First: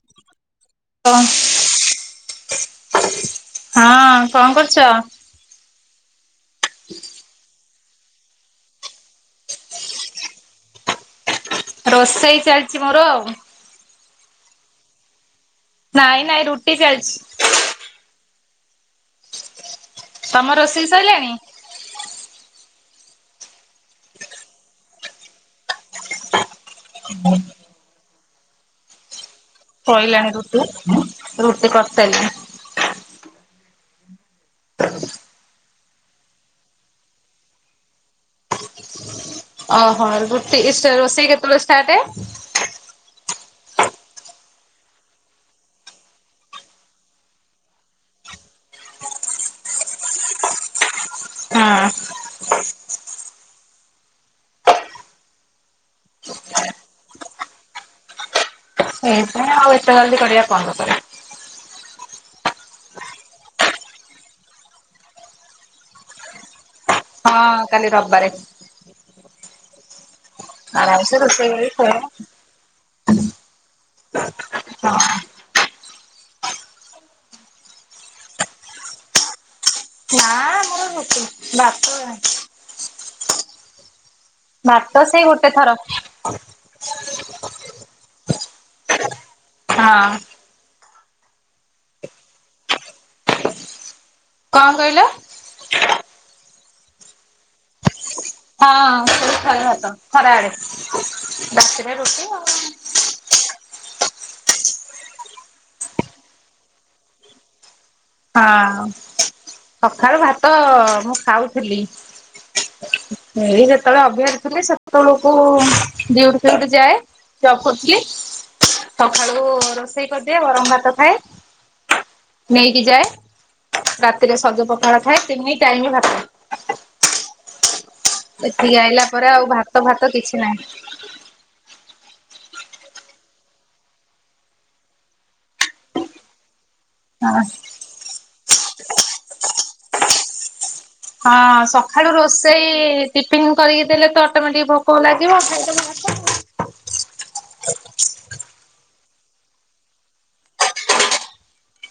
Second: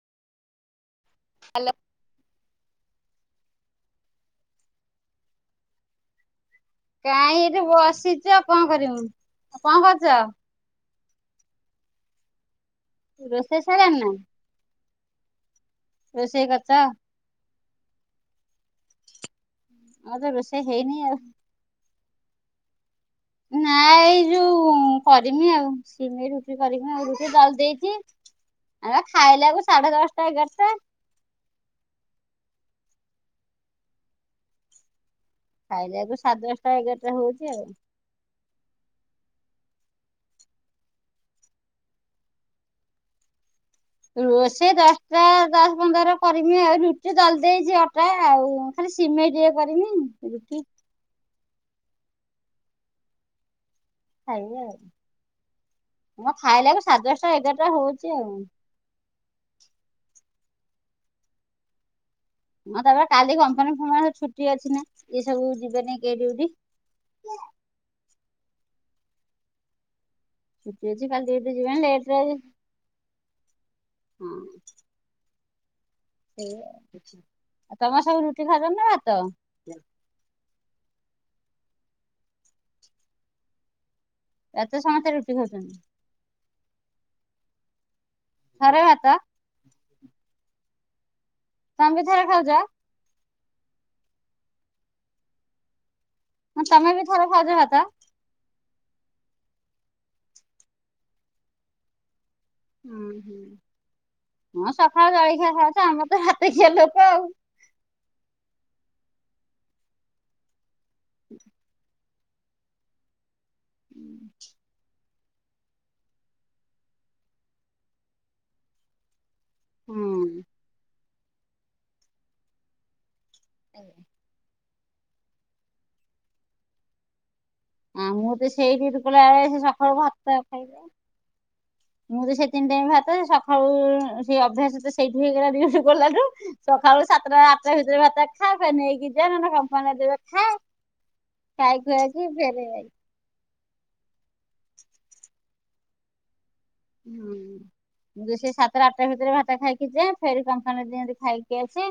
[inaudible] ଆଲ ହଁ କଣ କରୁଛ ନାଇଁ ଏଠି ବସିଛୁ ଆଉ କଣ କରିବୁ କଣ କରୁଛୁ ଆଉ ରୋଷେଇ ହେଇ ଚାଲିଛି ମୋର ଆଉ [unintelligible] ନାଇଁ ରୋଷେଇ ନାଇଁ କରିଚ? ରୁଟି ଚାଲିଛି ଆମର ତ ତମ ରୋଷେଇ ହେଇନି ଆଉ। ସରିଲାଣି ନା ଏଇ ଯୋଉ କରିମି ଆଉ ସିମିରୁ କରିକି ରୁଟି କରି ଦେଇଛି ଆ ଖାଇଲାକୁ ସାଢେ ସଇଲାଣି ଦଶଟା ରୁଟି ଏଗାରଟା ରୁଟି କରିସାରିଲିଣି ଖାଇଲେ ଆକୁ ସାଢ଼େ ଦଶଟା, ଏଗାରଟା ହଉଛି ଆଉ। ଓହୋ, ରୁଟି ରୋଷେଇ କେତେବେଳେ ଷ୍ଟାର୍ଟ? ରୋଷେଇ ଦଶଟା, ଦଶ ପନ୍ଦରା କରିମି ଆଉ। ରୁଟି ଦଳି ଦେଇଛି ଅଟା ଆଉ। ଖାଲି ସିମେଇ ଟ ଏ କରିନି। ରୁଟି, ହଁ। ଖାଇବ ଆଉ। ମ ଖାଇଲାକୁ ସାଢେ ଦଶଟା, ଏଗାରଟା ହଉଛି ଆଉ। ସେଇଟା। ଆଉ ଏତେ ଜଲଦି କରିବା କଣ ଦରକାର। ହଁ ତାପରେ କାଲି କମ୍ପାନୀ ଫାନ ଛୁଟି ଅଛି ନା। ଇଏ ସବୁ ଯିବେନି ଡ୍ୟୁଟି। ହଁ କାଲି ରବିବାରେ। ଛୁଟି ଅଛି ଆରାମସେ କଲି, ରୋଷେଇ ଡ୍ୟୁଟି କରିକି ଖାଇବା ଯିବେନି। ହଁ। ହଁ ସେଇଉ କିଛି। ଆଉ ତମର ସବୁ ରୁଟି ଖାଉଚ ନା ଭାତ। ନାଁ ଆମର। ଭାତ ଆଉ। ରାତିରେ ଭତ ସମସ୍ତେ ସେଇ ରୁଟି ଗୋଟେ ଖାଉଛନ୍ତି ଥର। ଥରେ ଭାତ? ହଁ। ତମେ ବି ଥରେ ଖାଉଚ। କଣ କହିଲ? ହ ତମେ ବି ଥର ଖାଉଚ ଭାତ। ହଁ ସବୁ ଥରେ ଭାତ ଖରାବେଳେ। ରାତିରେ ରୁଟି ଆଉ। ହୁଁ ହୁଁ। ହଁ ସକାଳ ଜଳଖିଆ ଖାଉଛ। ଆମର ତ ଭାତ ଖିଆ ଲୋକ ଆଉ। ହଁ ସଖାଳୁ ଭାତ ମୁଁ ଖାଉଥିଲି। ନ ଯେତେବେଳେ ଅଭହାଡି ଥିଲି, ସେତେବେଳେ ଡ୍ୟୁଟି ଫ୍ୟୁଟି ଯାଏ। ଜବ କରୁଥିଲି। ସଖାଳୁ ରୋଷେଇ କରିଦିଏ। ହୁଁ ଗରମ ଭାତ ଖାଏ। ନେଇକି ଯାଏ। ରାତିରେ ସଜ ପଖାଳ ଖାଏ। ତିନି ଟାଇମରେ ଭାତ। ଆଉ ମୁଁ ତ ସେଠି କି ସେଇ ଡ୍ୟୁଟି ଆଇଲା ପରେ ଆଉ କଲାବେଳେ ସେ ଭାତ, ସକାଳୁ ଫାତ ଭାତ କିଛି ଖାଇବେ ନାହିଁ। ମୁଁ ତ ସେ ତିନି ଟାଇ ଭାତ ସକାଳୁ ସେଇ ଅଭ୍ୟାସ ତ ସେଇଠୁ ହେଇଗଲା। ଦୁଇଠୁ ଗଲୁ। ସକାଳୁ ସାତଟା ଆଠଟା ଭିତରେ ଭାତ ଖାଇବେ। ନେଇକି ଯା କମ୍ପାନୀରେ ଦେବେ ଖା। ହଁ, ଖାଇ ସକାଳୁ ଖୁଆକି ଫେରେ ରୋଷେଇ- ଟିଫନ୍ କରିକି ଦେଲେ ତ ଅଟୋମେଟିକ ଭୋକ ଲାଗିବ। ଖାଇଦେବା କଥା ଆଉ। ହୁଁ। ସେ ସାତରେ ଆଠଟା ଭିତରେ ଭାତ ତା ଖାଇକି ଯେ। ଫେରି କମ୍ପାନୀରେ ଦିଅନ୍ତି ଖାଇକି ଆସେ।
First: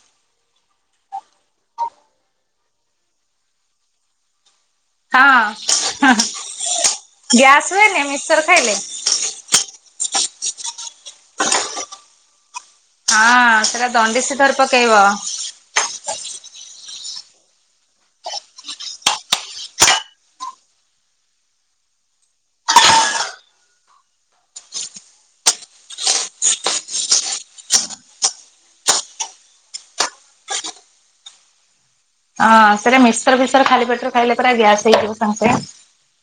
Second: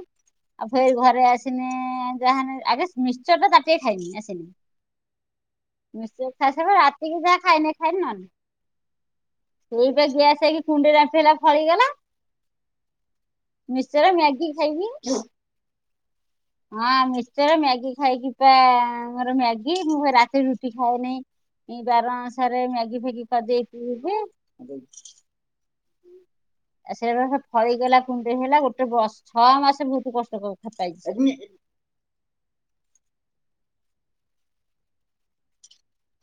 ଆଉ ଫର ଘରେ ଆସନି ଯାହାନେ ଆଗ ମିଶ୍ଚର୍ ଟା ତା ଟେ ଖାଇନି ଆସନି। ହଁ ମିଶ୍ଚର ଖାଇସରିବା ପରେ, ରାତିକି ଯାହା ଗ୍ୟାସ ଖାଇନି ହୁଏନି ଖାଇନି ନହଲେ ନାଇଁ। ମିକ୍ସଚର ଖାଇଲେ। ଏଇପ ଗ୍ୟାସ୍ ହେଇକି କୁଣ୍ଡି ରାମ୍ପି ହେଲା ଫଳିଗଲା। ହଁ ସେଇଟା ମିକ୍ସଚର ଦଣ୍ଡିଶି ମ୍ୟାଗି ଧରି ଖାଇବି ପକେଇବ। ହଁ ମିଶ୍ଚର, ମ୍ୟାଗି ଖାଇକି ବା ମୋର ମ୍ୟାଗି ମୁଁ ରାତିରେ ରୁଟି ଖାଏନି। ଏଇ ବାର ଅନୁସାରେ ମ୍ୟାଗି, ଫ୍ୟାଗି କରିଦେଇ ଇପି, ଲିପି, ହ [unintelligible] ଆଉ ସେ ଫଳିଗଲା କୁଣ୍ଡେଇ ହେଲା ଗୋଟେ ବ ଛଅ ମାସ ବହୁତ କଷ୍ଟ ପାଇଛି। ହଁ ସେଟା ମିରଶ୍ଚ ଫିଶ୍ଚର ଖାଲି ପେଟରେ ଖାଇଲେ ପରା, ଗ୍ୟାସ୍ ହେଇଥିବ ସାଙ୍ଗେ,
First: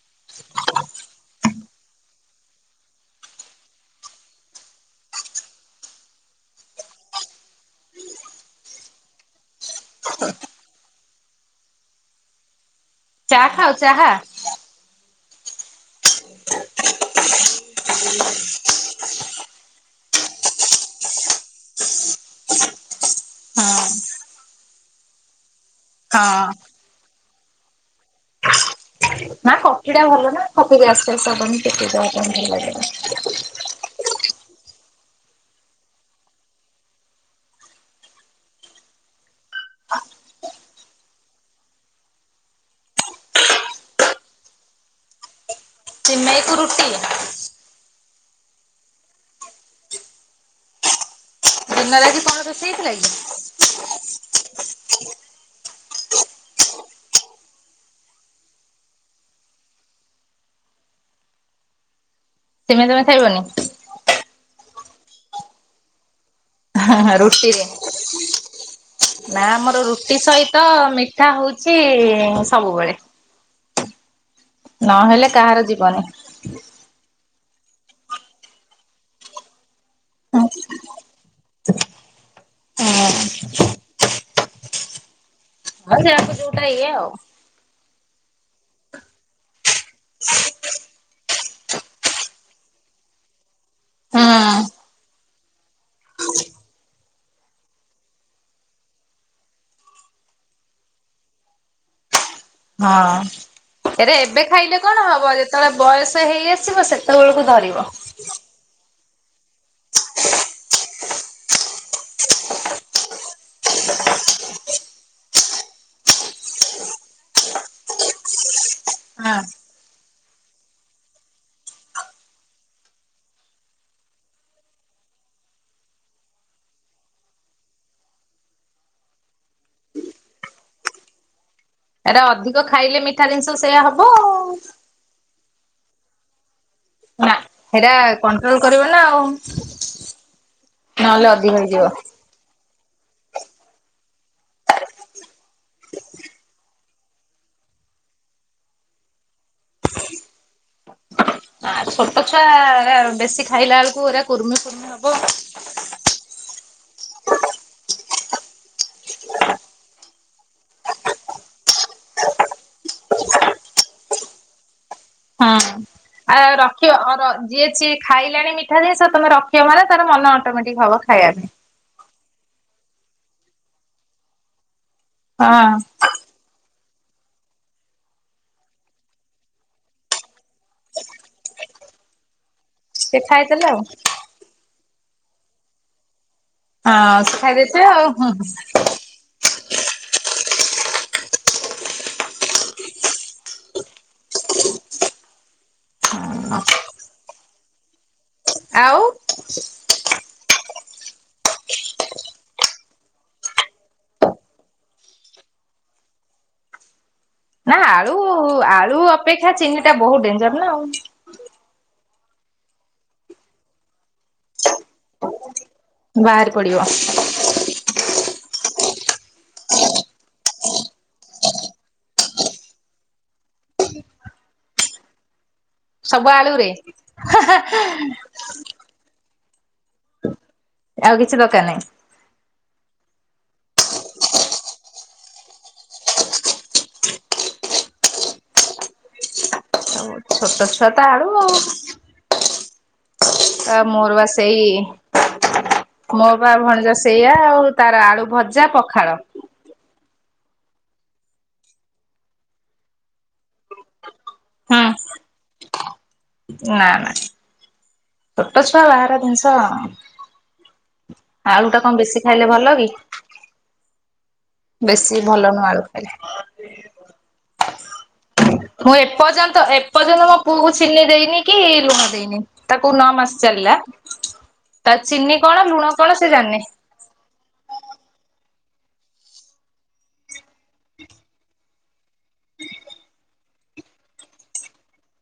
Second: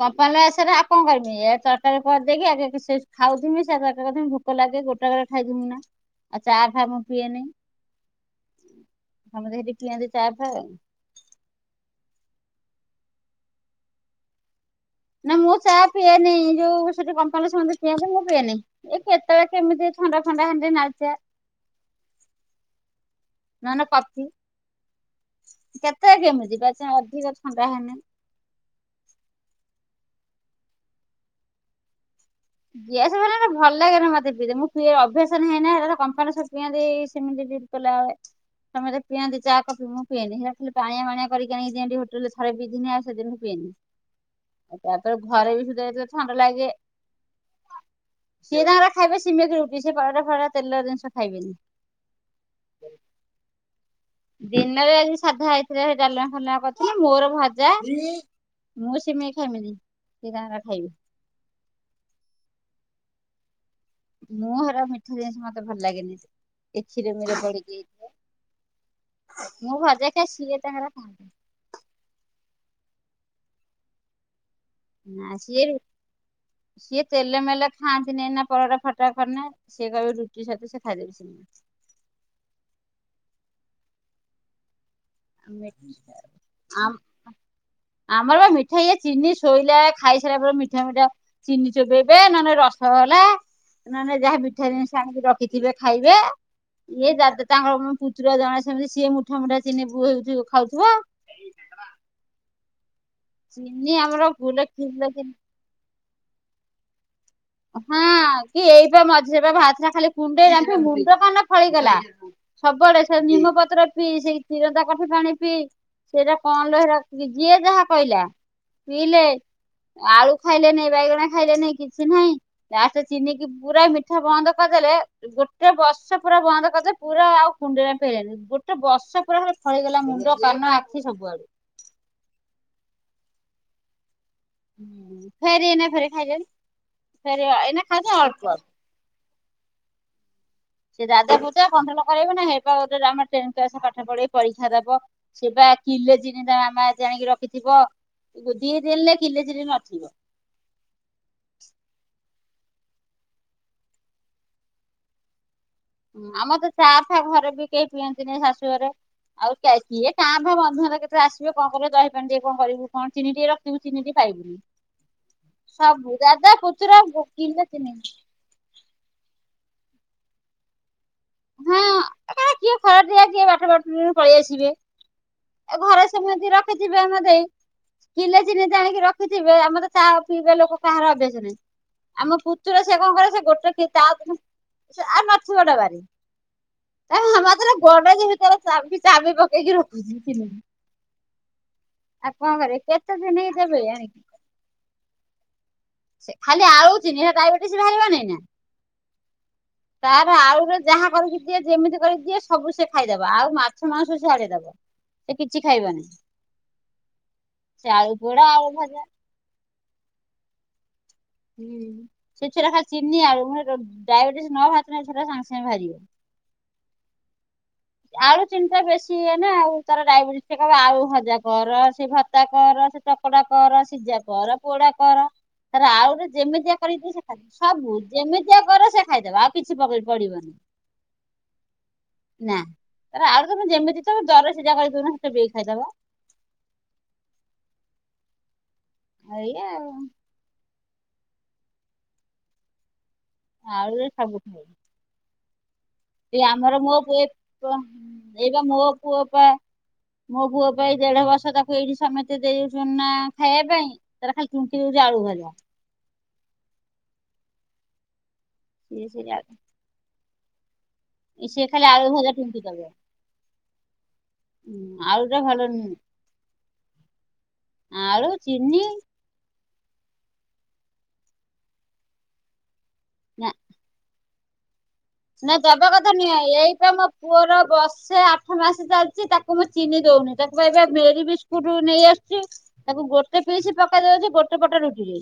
କମ୍ପାନୀ ଆସିଲା ଆଉ କଣ କରିବି। ଏ ତରକାରୀ କରିଦେଇକି ଆଗ ଖାଉଦମି ସେ ତରକାରୀ, ଲୋକ ଲାଗେ ଗୋଟା ଗଟ ଖାଇଦୋଉନ ଆଉ ଚା ଫା ମୁଁ ପିଇଏ ନାହିଁ। ଆ ଟିକଆ ଚାଫା। ଆହୁ ଚାହା। ନାଁ ମୁଁ ଚାହା ପିଏନି ଯୋଉ ସେଠି କମ୍ପାନୀରେ ପିଅନ୍ତି ମୁଁ ପିଏନି। ଏ କେତେବେଳେ କେମିତି ଥଣ୍ଡା ଫଥଣ୍ଡା ହେଲେ ନାଲିଚା। ହଁ ହଁ ନାଁ ନାଁ କଫି କେତେ କେମିତି ବା ଅଧିକ ବାହାନେ ନାଁ କଫି ଟା ଭଲ ନାଁ କପି ବି [unintelligible] ଇଏସ୍ ଭଲ ଲାଗେନ ମତେ ପି ମୁଁ ପ ଅଭ୍ୟାସ ହେଇନା ହେ କମ୍ପାନୀ ସବୁ ପିଅନ୍ତି ସେମିତି ଖୋଲାଚ୍ ସମସ୍ତେ ପିନ୍ତି ଚା କି ମୁଁ ପିଏନି ହେଟ ଖାଲି ପାଣିଆ ପାଣିଆ କରିକ ଆଣିକି ଆଣନ୍ତି ହୋଟେଲ୍ ରେ ଥରେ ପିଇଥିଲି ଆଉ ପିଇନି। ତା ପରେ ବି ଘରେ ବି ସୁଧା ଯେତେବେଳେ ଥଣ୍ଡା ସିମେଇକୁ ଲାଗେ। ରୁଟି ସିଏ ତାଙ୍କର ଖାଇବେ ସିମେଇ କି ରୁଟି ସେଡା ଫଡା ତେଲର ଜିନିଷ ଖାଇବେନି। ମିନରାଜି କନ୍ ରୋଷେଇ ହେଇଥିଲା କି? ଦିନରେ ଆଜି ସାଧା ହେଇଥିଲା ସେ ଡାଲମା ଫଲ କରିଥିଲେ ମୋର ଭଜା। ମୁଁ ସିମି ଖାଇମିନି ସେଏ ଗାଁ ଖାଇବି। ତମେ ତମେ ଖାଇବନି। ମୁଁର ମିଠା ଜିନିଷ ମତେ ଭଲ ଲାଗେନି। ଏ କ୍ଷୀର ମିର ରୁଟିରେ ପଡିକି ନାଁ ମୁଁ ଆମର ଭଜା ରୁଟି ଖାଏ ସିଏ ସହିତ ତାଙ୍କର ଖାଆନ୍ତି ମିଠା ହଉଛି। ଛି ସବୁବେଳେ। ନହେଲେ ନାଁ କାହାର ସିଏ ଯିବନି। ସିଏ ତେଲ ମେଲେ ଖାଆନ୍ତିନି ନାଁ ପରଟା ଫଟା ଖରନା। ସେ କହ ହଁ ରୁଟିି ସହିତ ସେ ଖାଇଦେବି ସିନା। ହ ଆମେ ହଉ ଯାକୁ ଯୋଉଟା ଇଏ ଆଉ। ଆମର ବା ମିଠା ଇଏ ଚିନି ଶୋଇଲା ଖାଇସାରିଲା ପରେ ମିଠା ମିଠା ଚିନି ଚୋବେଇବେ ନହେଲେ ରସ ଗଲା ନହେଲେ ହୁଁ ଯାହା ମିଠା ଜିନିଷ ଆଣିକି ରଖ୍ ସିଏ ଯାବେ ଖାଇବେ ଇଏ ତାଙ୍କର ପୁତୁର ଜଣେ ସେମିତି ସିଏ ମୁଠା ମୁଠା ଚିହ୍ନି ପୁଅ ଯୋଉ ଖାଉଥିବ। ଚିନି ହଁ ଏରେ ଆମର ଏବେ କିଲୋ ଖାଇଲେ କଣ କିଲୋ ଚିନି ହବ? ତଳେ ବୟସ ହେଇ ଆସିବ ସେତେବେଳକୁ ଧରିବ। ହଁ କି ଏଇବେ ମଝିରେ ଭାରିଥିଲା ଖାଲି କୁଣ୍ଡେଇ ମୁଣ୍ଡ କାନ ଫଳିଗଲା। ସବୁବେଳେ ସେ ନିମ ପତ୍ର ପିଇ ସେଇ ଚରଦା କଠି ପାଣି ପିଇ। ସେଟା କଣଲୋ ହେରା ଯିଏ ଯାହା କହିଲା ପଇଲେ। ହଁ ଆଳୁ ଖାଇଲେ ନାଇଁ ବାଇଗଣ ଖାଇଲେ ନାଇଁ କିଛି ନାହିଁ। ନାଁ ଚିନିକି ପୁରା ମିଠା ବନ୍ଦ କରିଦେଲେ। ଗୋଟେ ବର୍ଷ ପୁରା ବନ୍ଦ କରିଦେ ପୁରା ଆଉ କୁଣ୍ଡିରେ ଫେଲେନି। ଗୋଟେ ବର୍ଷ ପୁରା ହରେ ଫଳିଗଲା ମୁଣ୍ଡ କାନ ଆଖି ସବୁଆଡୁ। ଏଟା ଅଧିକ ଖାଇଲେ ମିଠା ଜିନିଷ ସେଇୟା ହବ ଆଉ। ହ ଫେରେ ଏନା ଫେରେ ଖାଇଲେଣି। ନାଁ ଫେରେ ଏଇନା ସେଟା ଖାଉଛନ୍ତି ଅଳ୍ପ। କଣ୍ଟ୍ରୋଲ କରିବ ନାଁ ଆଉ ନହେଲେ ଅଧିକ ହେଇଯିବ। କରବ ନାଁ ହେ ଆମ ଆସ ପାଠ ପଢେଇ ପରୀକ୍ଷା ଦବ। ସେ ବା କିଲେ ଚିନି ତା ମାମା ଜାଣିକି ରଖିଥିବ ଦି ଦିନେ କିଲେ ଚିନି ନଥିବ। ଆଉ ଛୋଟ ଛୁଆ ଆ, ବେଶୀ ଖାଇଲା ବେଳକୁ ଏରା କୁର୍ମି ଫୁର୍ମି ହବ। ହୁଁ, ଆମର ତ ଚା ଫା ଘରେ ବି କେହି ପିଅନ୍ତିନି ଶାଶୁଘର। ଆଉ କିଏ ଆସ, କିଏ କାଁ ଭାଁ ବନ୍ଧୁଘର କେତେଳେ ଆସିବେ କଣ କରିବେ ଦହିପାଣି ଟିକେ କଣ କରିବୁ କଣ ଚିନି ଟିକେ ରଖଥିବୁ, ଚିନି ଟି ପାଇବୁ। ହୁଁ। ହଁ ଆ, ପୁତୁରା ରଖିବ ଅର କିଲେ ଯିଏ ସି ଚିନି ଖାଇଲାଣି ମି ଠା ଜିନିଷ ତୋମେ ରଖିବ ମାନେ ତାର ମନ ଅଟୋମେଟିକ୍ ହବ ଖାଇବା ପାଇଁ। ହଁ ହଁ କିଏ ଖରା ଠିଆ କିଏ ବାଟର ବାଟରୁ ପଳେଇ ଆସିବେ। ହଁ ଏ ଘରେ ସେମିତି ରଖିଥିବେ ଆମେ ଦେଇ। କିଲେ ଚିନି ଜାଣିକି ରଖିଥିବେ, ଆମର ତ ଚା ପିଇବା ଲୋକ କାହାର ଅଭସ ନାହିଁ। ଆମ ପୁତୁର ସେ କଣ କରେ ସେ ଖାଇଦେଲେ ଗୋଟେ ଆଉ କି ତା ଦିନ ସେ ଆଉ ନଥିବ ଡବାରେ। ତା ହଁ ସେ ମାମା ଖାଇ ତାର ଦେଇଥିବେ ଆଉ ଗୋଡଜେ ହୁଁ ଭିତରେ ଚାବି ଚାବି ପକେଇକି ରଖୁଛିି ଚିନି କୁ। ଆଉ କଣ କରିବେ କେତେ ଚିନି ଦେବେ ଆଣିକି। ସେ ଖାଲି ଆଳୁ ଚିନି ସେ ଡାଇବେଟିସ୍ ବାହାରିବ ନାଇଁ ନା? ଆଉ। ତାର ଆଳୁରେ ଯାହା କରିକି ଦିଏ, ଯେମିତି କରିକି ଦିଏ ସବୁ ସେ ଖାଇଦବ, ଆଉ ମାଛ ମାଂସ ସିଏ ଆଡେଇଦବ। ଏ କିଛି ଖାଇବନି। ନା ସେ ଆଳୁ ପୋଡା ଆଳୁ ଭଜା ଅପେକ୍ଷା ଚିନି ଟା ବହୁତ ଡେଞ୍ଜର୍ ନା ଆଉ। ହୁଁ, ସେ ଛୁଆ ଟା ଖାଲି ଚିନି ଆଳୁ, ହଁ ଯ- ଡାଇବେଟିସ୍ ନ ବାହାରୁଥିନେ ଏ ଛୁଆ ଟାକୁ ସାଙ୍ଗେ ସାଙ୍ଗେ ଭାରିବ। ବାହାରି ପଡିବ। ଆଳୁ ଚିନି ଟା ବେଶୀ ଇଏ ନା ଆଉ, ତାର ଡାଇବେଟିସ୍ ସିଏ କହିବ ଆଳୁ ଭଜା କର, ସେ ଭତ୍ତା କର ସେ ଚକଡା କର, ସିଜା କର, ପୋଡା କର। ତାର ଆଳୁ କୁ ସବୁ ଆଳୁରେ ଯେମିତିଆ କରିକିଦିଅ ସେ ଖାଇଦବ, ସବୁ ଯେମିତିଆ କର ସେ ଖାଇଦବ, ଆଉ କିଛି ପକେଇ ପଡିବନି। ଆଉ କିଛି ଦରକାର ନାହିଁ? ନା ତାର ଆଳୁ କୁ ତୋମେ ଯେମିତି ତୋମେ ଦର ସିଜା କରିକି ଦଉନ ସେ ଚୋବେଇ ଖାଇଦବ। ଏଇ ଏ ଆଉ ଛୋଟ ଛୁଆ ତ ଆଳୁ ଆଉ। ତା ଆଳୁରେ ମୋଳ୍ ସେଇ ମୋ ଏ ବା ଆମର ଭଣଜା ମୋ ସେଇଆ ଆଉ ପେ-ପୁଅ ତାର ଆଳୁ ଏଇ ଭଜା ବା ମୋ ପଖାଳ ପୁଅ ପା ମୋ ପୁଅ ପା ଏଇ ଦେଢ ବର୍ଷ ତାକୁ ଏଇଠି ସମତେ ଦେଇଦେଉଛନ୍ତି ନା ଖାଇବା ପାଇଁ। ତାର ଖାଲି ହୁଁ ଟୁଙ୍କି ଦଉଚୁ ଆଳୁ ଭଜା। ନା ନା ଛୋଟ ଛୁଆ ସିଏ ବାହାର ସେ ଜିନିଷ ସିଏ ଆଳୁ ଟା ଖାଲି କଣ ବେଶୀ ଭଜା ଖାଇଲେ ଟୁଙ୍କି ଭଲ ଦବ। କି? ଉଁ ବେଶୀ ଆଳୁଟା ଭଲ ନୁହଁ ଆଳୁ ନୁହେଁ ଖାଇଲେ। ଆଳୁ ଚିନି ମୁଁ ଏ ପର୍ଯ୍ୟନ୍ତ ଏପର୍ଯ୍ୟନ୍ତ ମୋ ପୁଅ କୁ ଚିନି ଦେଇନି କି ଲୁଣ ଦେଇନି। ତାକୁ ନଅ ମାସ ନା ଚାଲିଲା, ତା ଚିନି ନା କଣ ଦବା ଲୁଣ କଥା କଣ ସେ ନୁହେଁ ଜାଣିନି। ଏଇପା ମୋ ପୁଅର ବର୍ଷେ ଆଠ ମାସ ଚାଲିଚି ତାକୁ ମୁଁ ଚିନି ଦଉନି, ତାକୁ ପା ଏବେ ମେରି ବିସ୍କୁଟ୍ ନେଇ ଆସୁ ଚି, ତାକୁ ଗୋଟେ ପିସି ପକେଇ ଦେଇଛି, ଗୋଟେ ପଟ ରୁଟି ରେ।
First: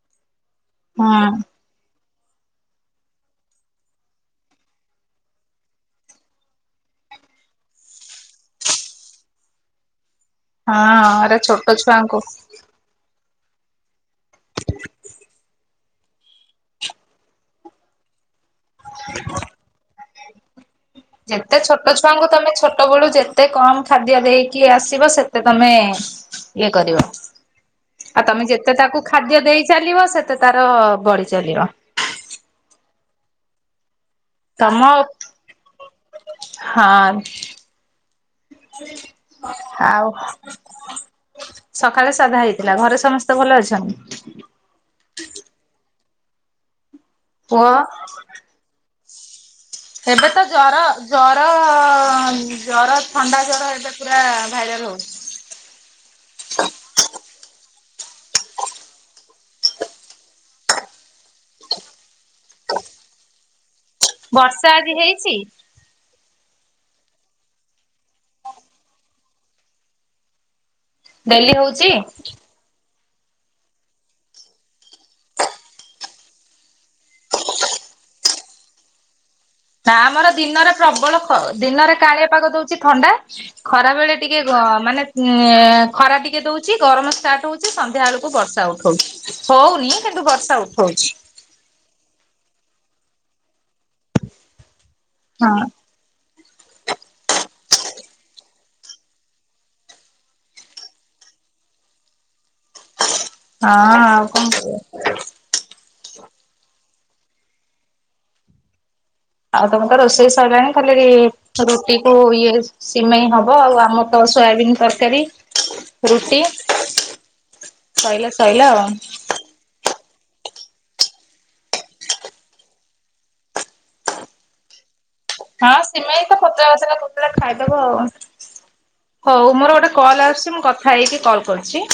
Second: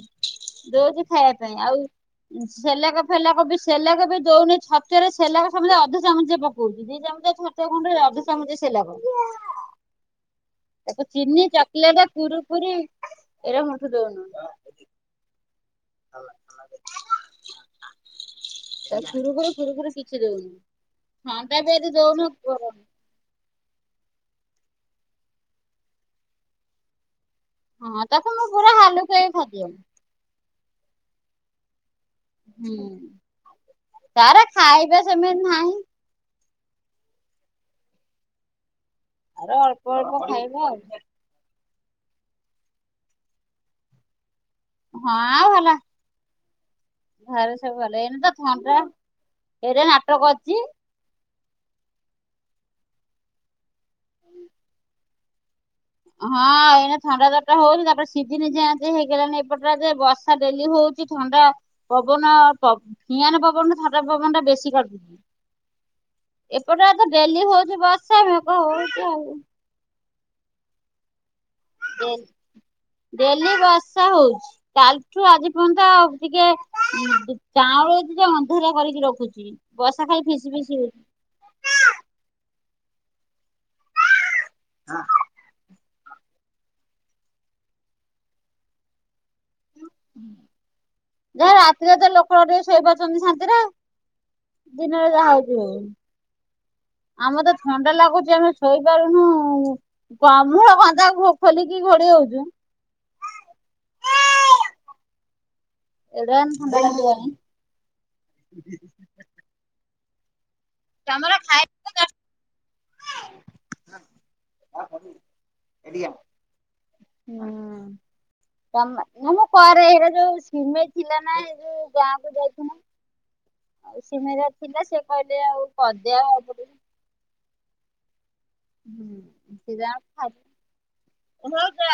ଦଉଚି ହୁଁ ଖାଇବା ପାଇଁ, ଆଉ ସେଲାକ ଫେଲାକ ବି ସେଲାକ ବି ଦଉନି, ଛତ ତୁଆ ରେ ସେଲାକ ସବୁବେଳେ ଅଧ ଚାମଚେ ପକଉଚି। ଦି ଚାମଚେ ଛତୁଆ ଗୁଣ୍ଡରେ ଅଧ ଚାମଚେ ସେଲାକ। ତାକୁ ହଁ ଏରା ଚିନି, ଛୋଟ ଚକୋଲେଟ ଛୁଆଙ୍କୁ କୁରୁକୁରି ଏରା ମୁଠେ ଦଉନୁ। ତା କୁରୁୁକୁରି ଫୁରୁକୁରି କିଛି ଦଉନି। ଯେତେ ଛୋଟ ଛୁଆଙ୍କୁ ତୋମେ ଛୋଟ ବେଳୁ ଯେ ତେ କମ ଖାଦ୍ୟ ଦେଇକି ଆସିବ ସେତେ ତୋମେ ଇଏ କରିବ। ହଁ ଆଉ ତାକୁ ତୋମେ ମୁଁ ପୁରା ଯେତେ ତାକୁ ହାଲୁକେଇ ଖାଦ୍ୟ ଦେଇ ଚାଲିବ ସେତେ ତାର ବଢି ଚାଲିବ। ହୁଁ ତାର ତମ ଖାଇବା ସେମିତି ନାହିଁ। ହଁ ତାର ଅଳ୍ପ ଆଉ ଅଳ୍ପ ଖାଇବା ଆଉ। ସକାଳେ ସାଧା ହେଇଥିଲା ଘରେ ସମସ୍ତେ ଭଲ ଅଛନ୍ତି? ହଁ ଭଲ ଘରେ ପୁଅ ସବୁ ଭଲ ଏଇନି ତ ଥଣ୍ଡା ଏଇଟା ନାଟକ ଅଛି। [unintelligible] ଜ୍ଵର ଜ୍ୱର ଥଣ୍ଡା ଜ୍ବର ଏବେ ପୁରା ଭାଇରାଲ ହଉ ହଁ ଏଇ ଥଣ୍ଡା ଜ୍ୱର ହଉଛି ତାପରେ ସିଝିନି ଚେଞ୍ଜ ହେଇଗଲାଣି ଏପଟା ଯେ ବର୍ଷା ଡେଲି ହଉଛି ଥଣ୍ଡା ପବନ ହିଆନ ପବନ ଥଣ୍ଡା ପବନ ଟା ବର୍ଷା ବେଶୀ ଆଜି କରିଦି। [unintelligible] ହେଇଛି ଏପଟେ ଆ ତ ଡେଲି ହଉଛି ବର୍ଷା ମେଘ ହଉଛି ଆଉ। ଡ଼େଲି ହଉ ଡ଼େ ଡେଲି ବର୍ଷା ହଉଛି କାଲିଠୁ ଆଜି ପର୍ଯ୍ୟନ୍ତ ଆଉ ଟିକେ କାଉଁଳୁଛି ଯେ ଅନ୍ଧୁଗା କରିକି ରଖୁଛି ନା ବର୍ଷା ଖାଲି ଆମର ଫିସି ଦିନରେ ଫିସି ହଉଛି। ପ୍ରବଳ ଦିନରେ କାଁ ଳିଆ ପାଗ ଦଉଛି ଥଣ୍ଡା ଖରା ବେଳେ ଟିକେ ଗ ମାନେ ଉ ଖରା ଟିକେ ଦଉଛି ଗରମ ଷ୍ଟାର୍ଟ ହଉଛି ସନ୍ଧ୍ୟା ବେଳକୁ ବର୍ଷା ଉଠଉଛି ହଉନି କିନ୍ତୁ ବର୍ଷା ଉଠଉଛି ଯାହା ରାତିରେ ତ ଲୋକମାନେ ଟିକେ ଶୋଇପାରୁଛନ୍ତି ଶାନ୍ତିରେ ଦିନରେ ଯାହା ହଉଛି ହଁ। ହଉ ଆମର ତ ଥଣ୍ଡା ଲାଗୁଛି ଆମେ ଶୋଇପାରୁନୁ ମୂଳ କନ୍ଦା ଖୋଲିକି ଘୋଡି ହଉଛୁ ହଁ ହଉ କଣ? ଏଡଣି [unintelligible] ଆଉ ତମର ରୋଷେଇ ସରିଲାଣି ଖାଲି ତମର ଖାଇ ତ ରୁଟି କୁ ଇଏ ସିମେଇ ହବ ଆଉ ଆମର ତ ସୋୟାବିିନ ତରକାରୀ ରୁଟି ଶଇଲେ ଶଇଲା ଆଉ କରେଇରେ ଯୋଉ ସିସେଇ ଥିଲା ନା ଏଇ ଯୋଉ ଗାଁ କୁ ଯାଇଥିଲ ନା ଆଉ ସିମିଇରା ଥିଲା ସେ କହିଲେ ଆଉ ହଁ କଦ ସିମେଇ ତ ପତଳା ପତଳା ଖାଇଦବ ଆଉ ହଉ ମୋର ସେ ଗୋଟେ କଲ୍ ଆସୁଛି ମୁଁ କଥା ହେଇକି କଲ୍ କରୁଛି।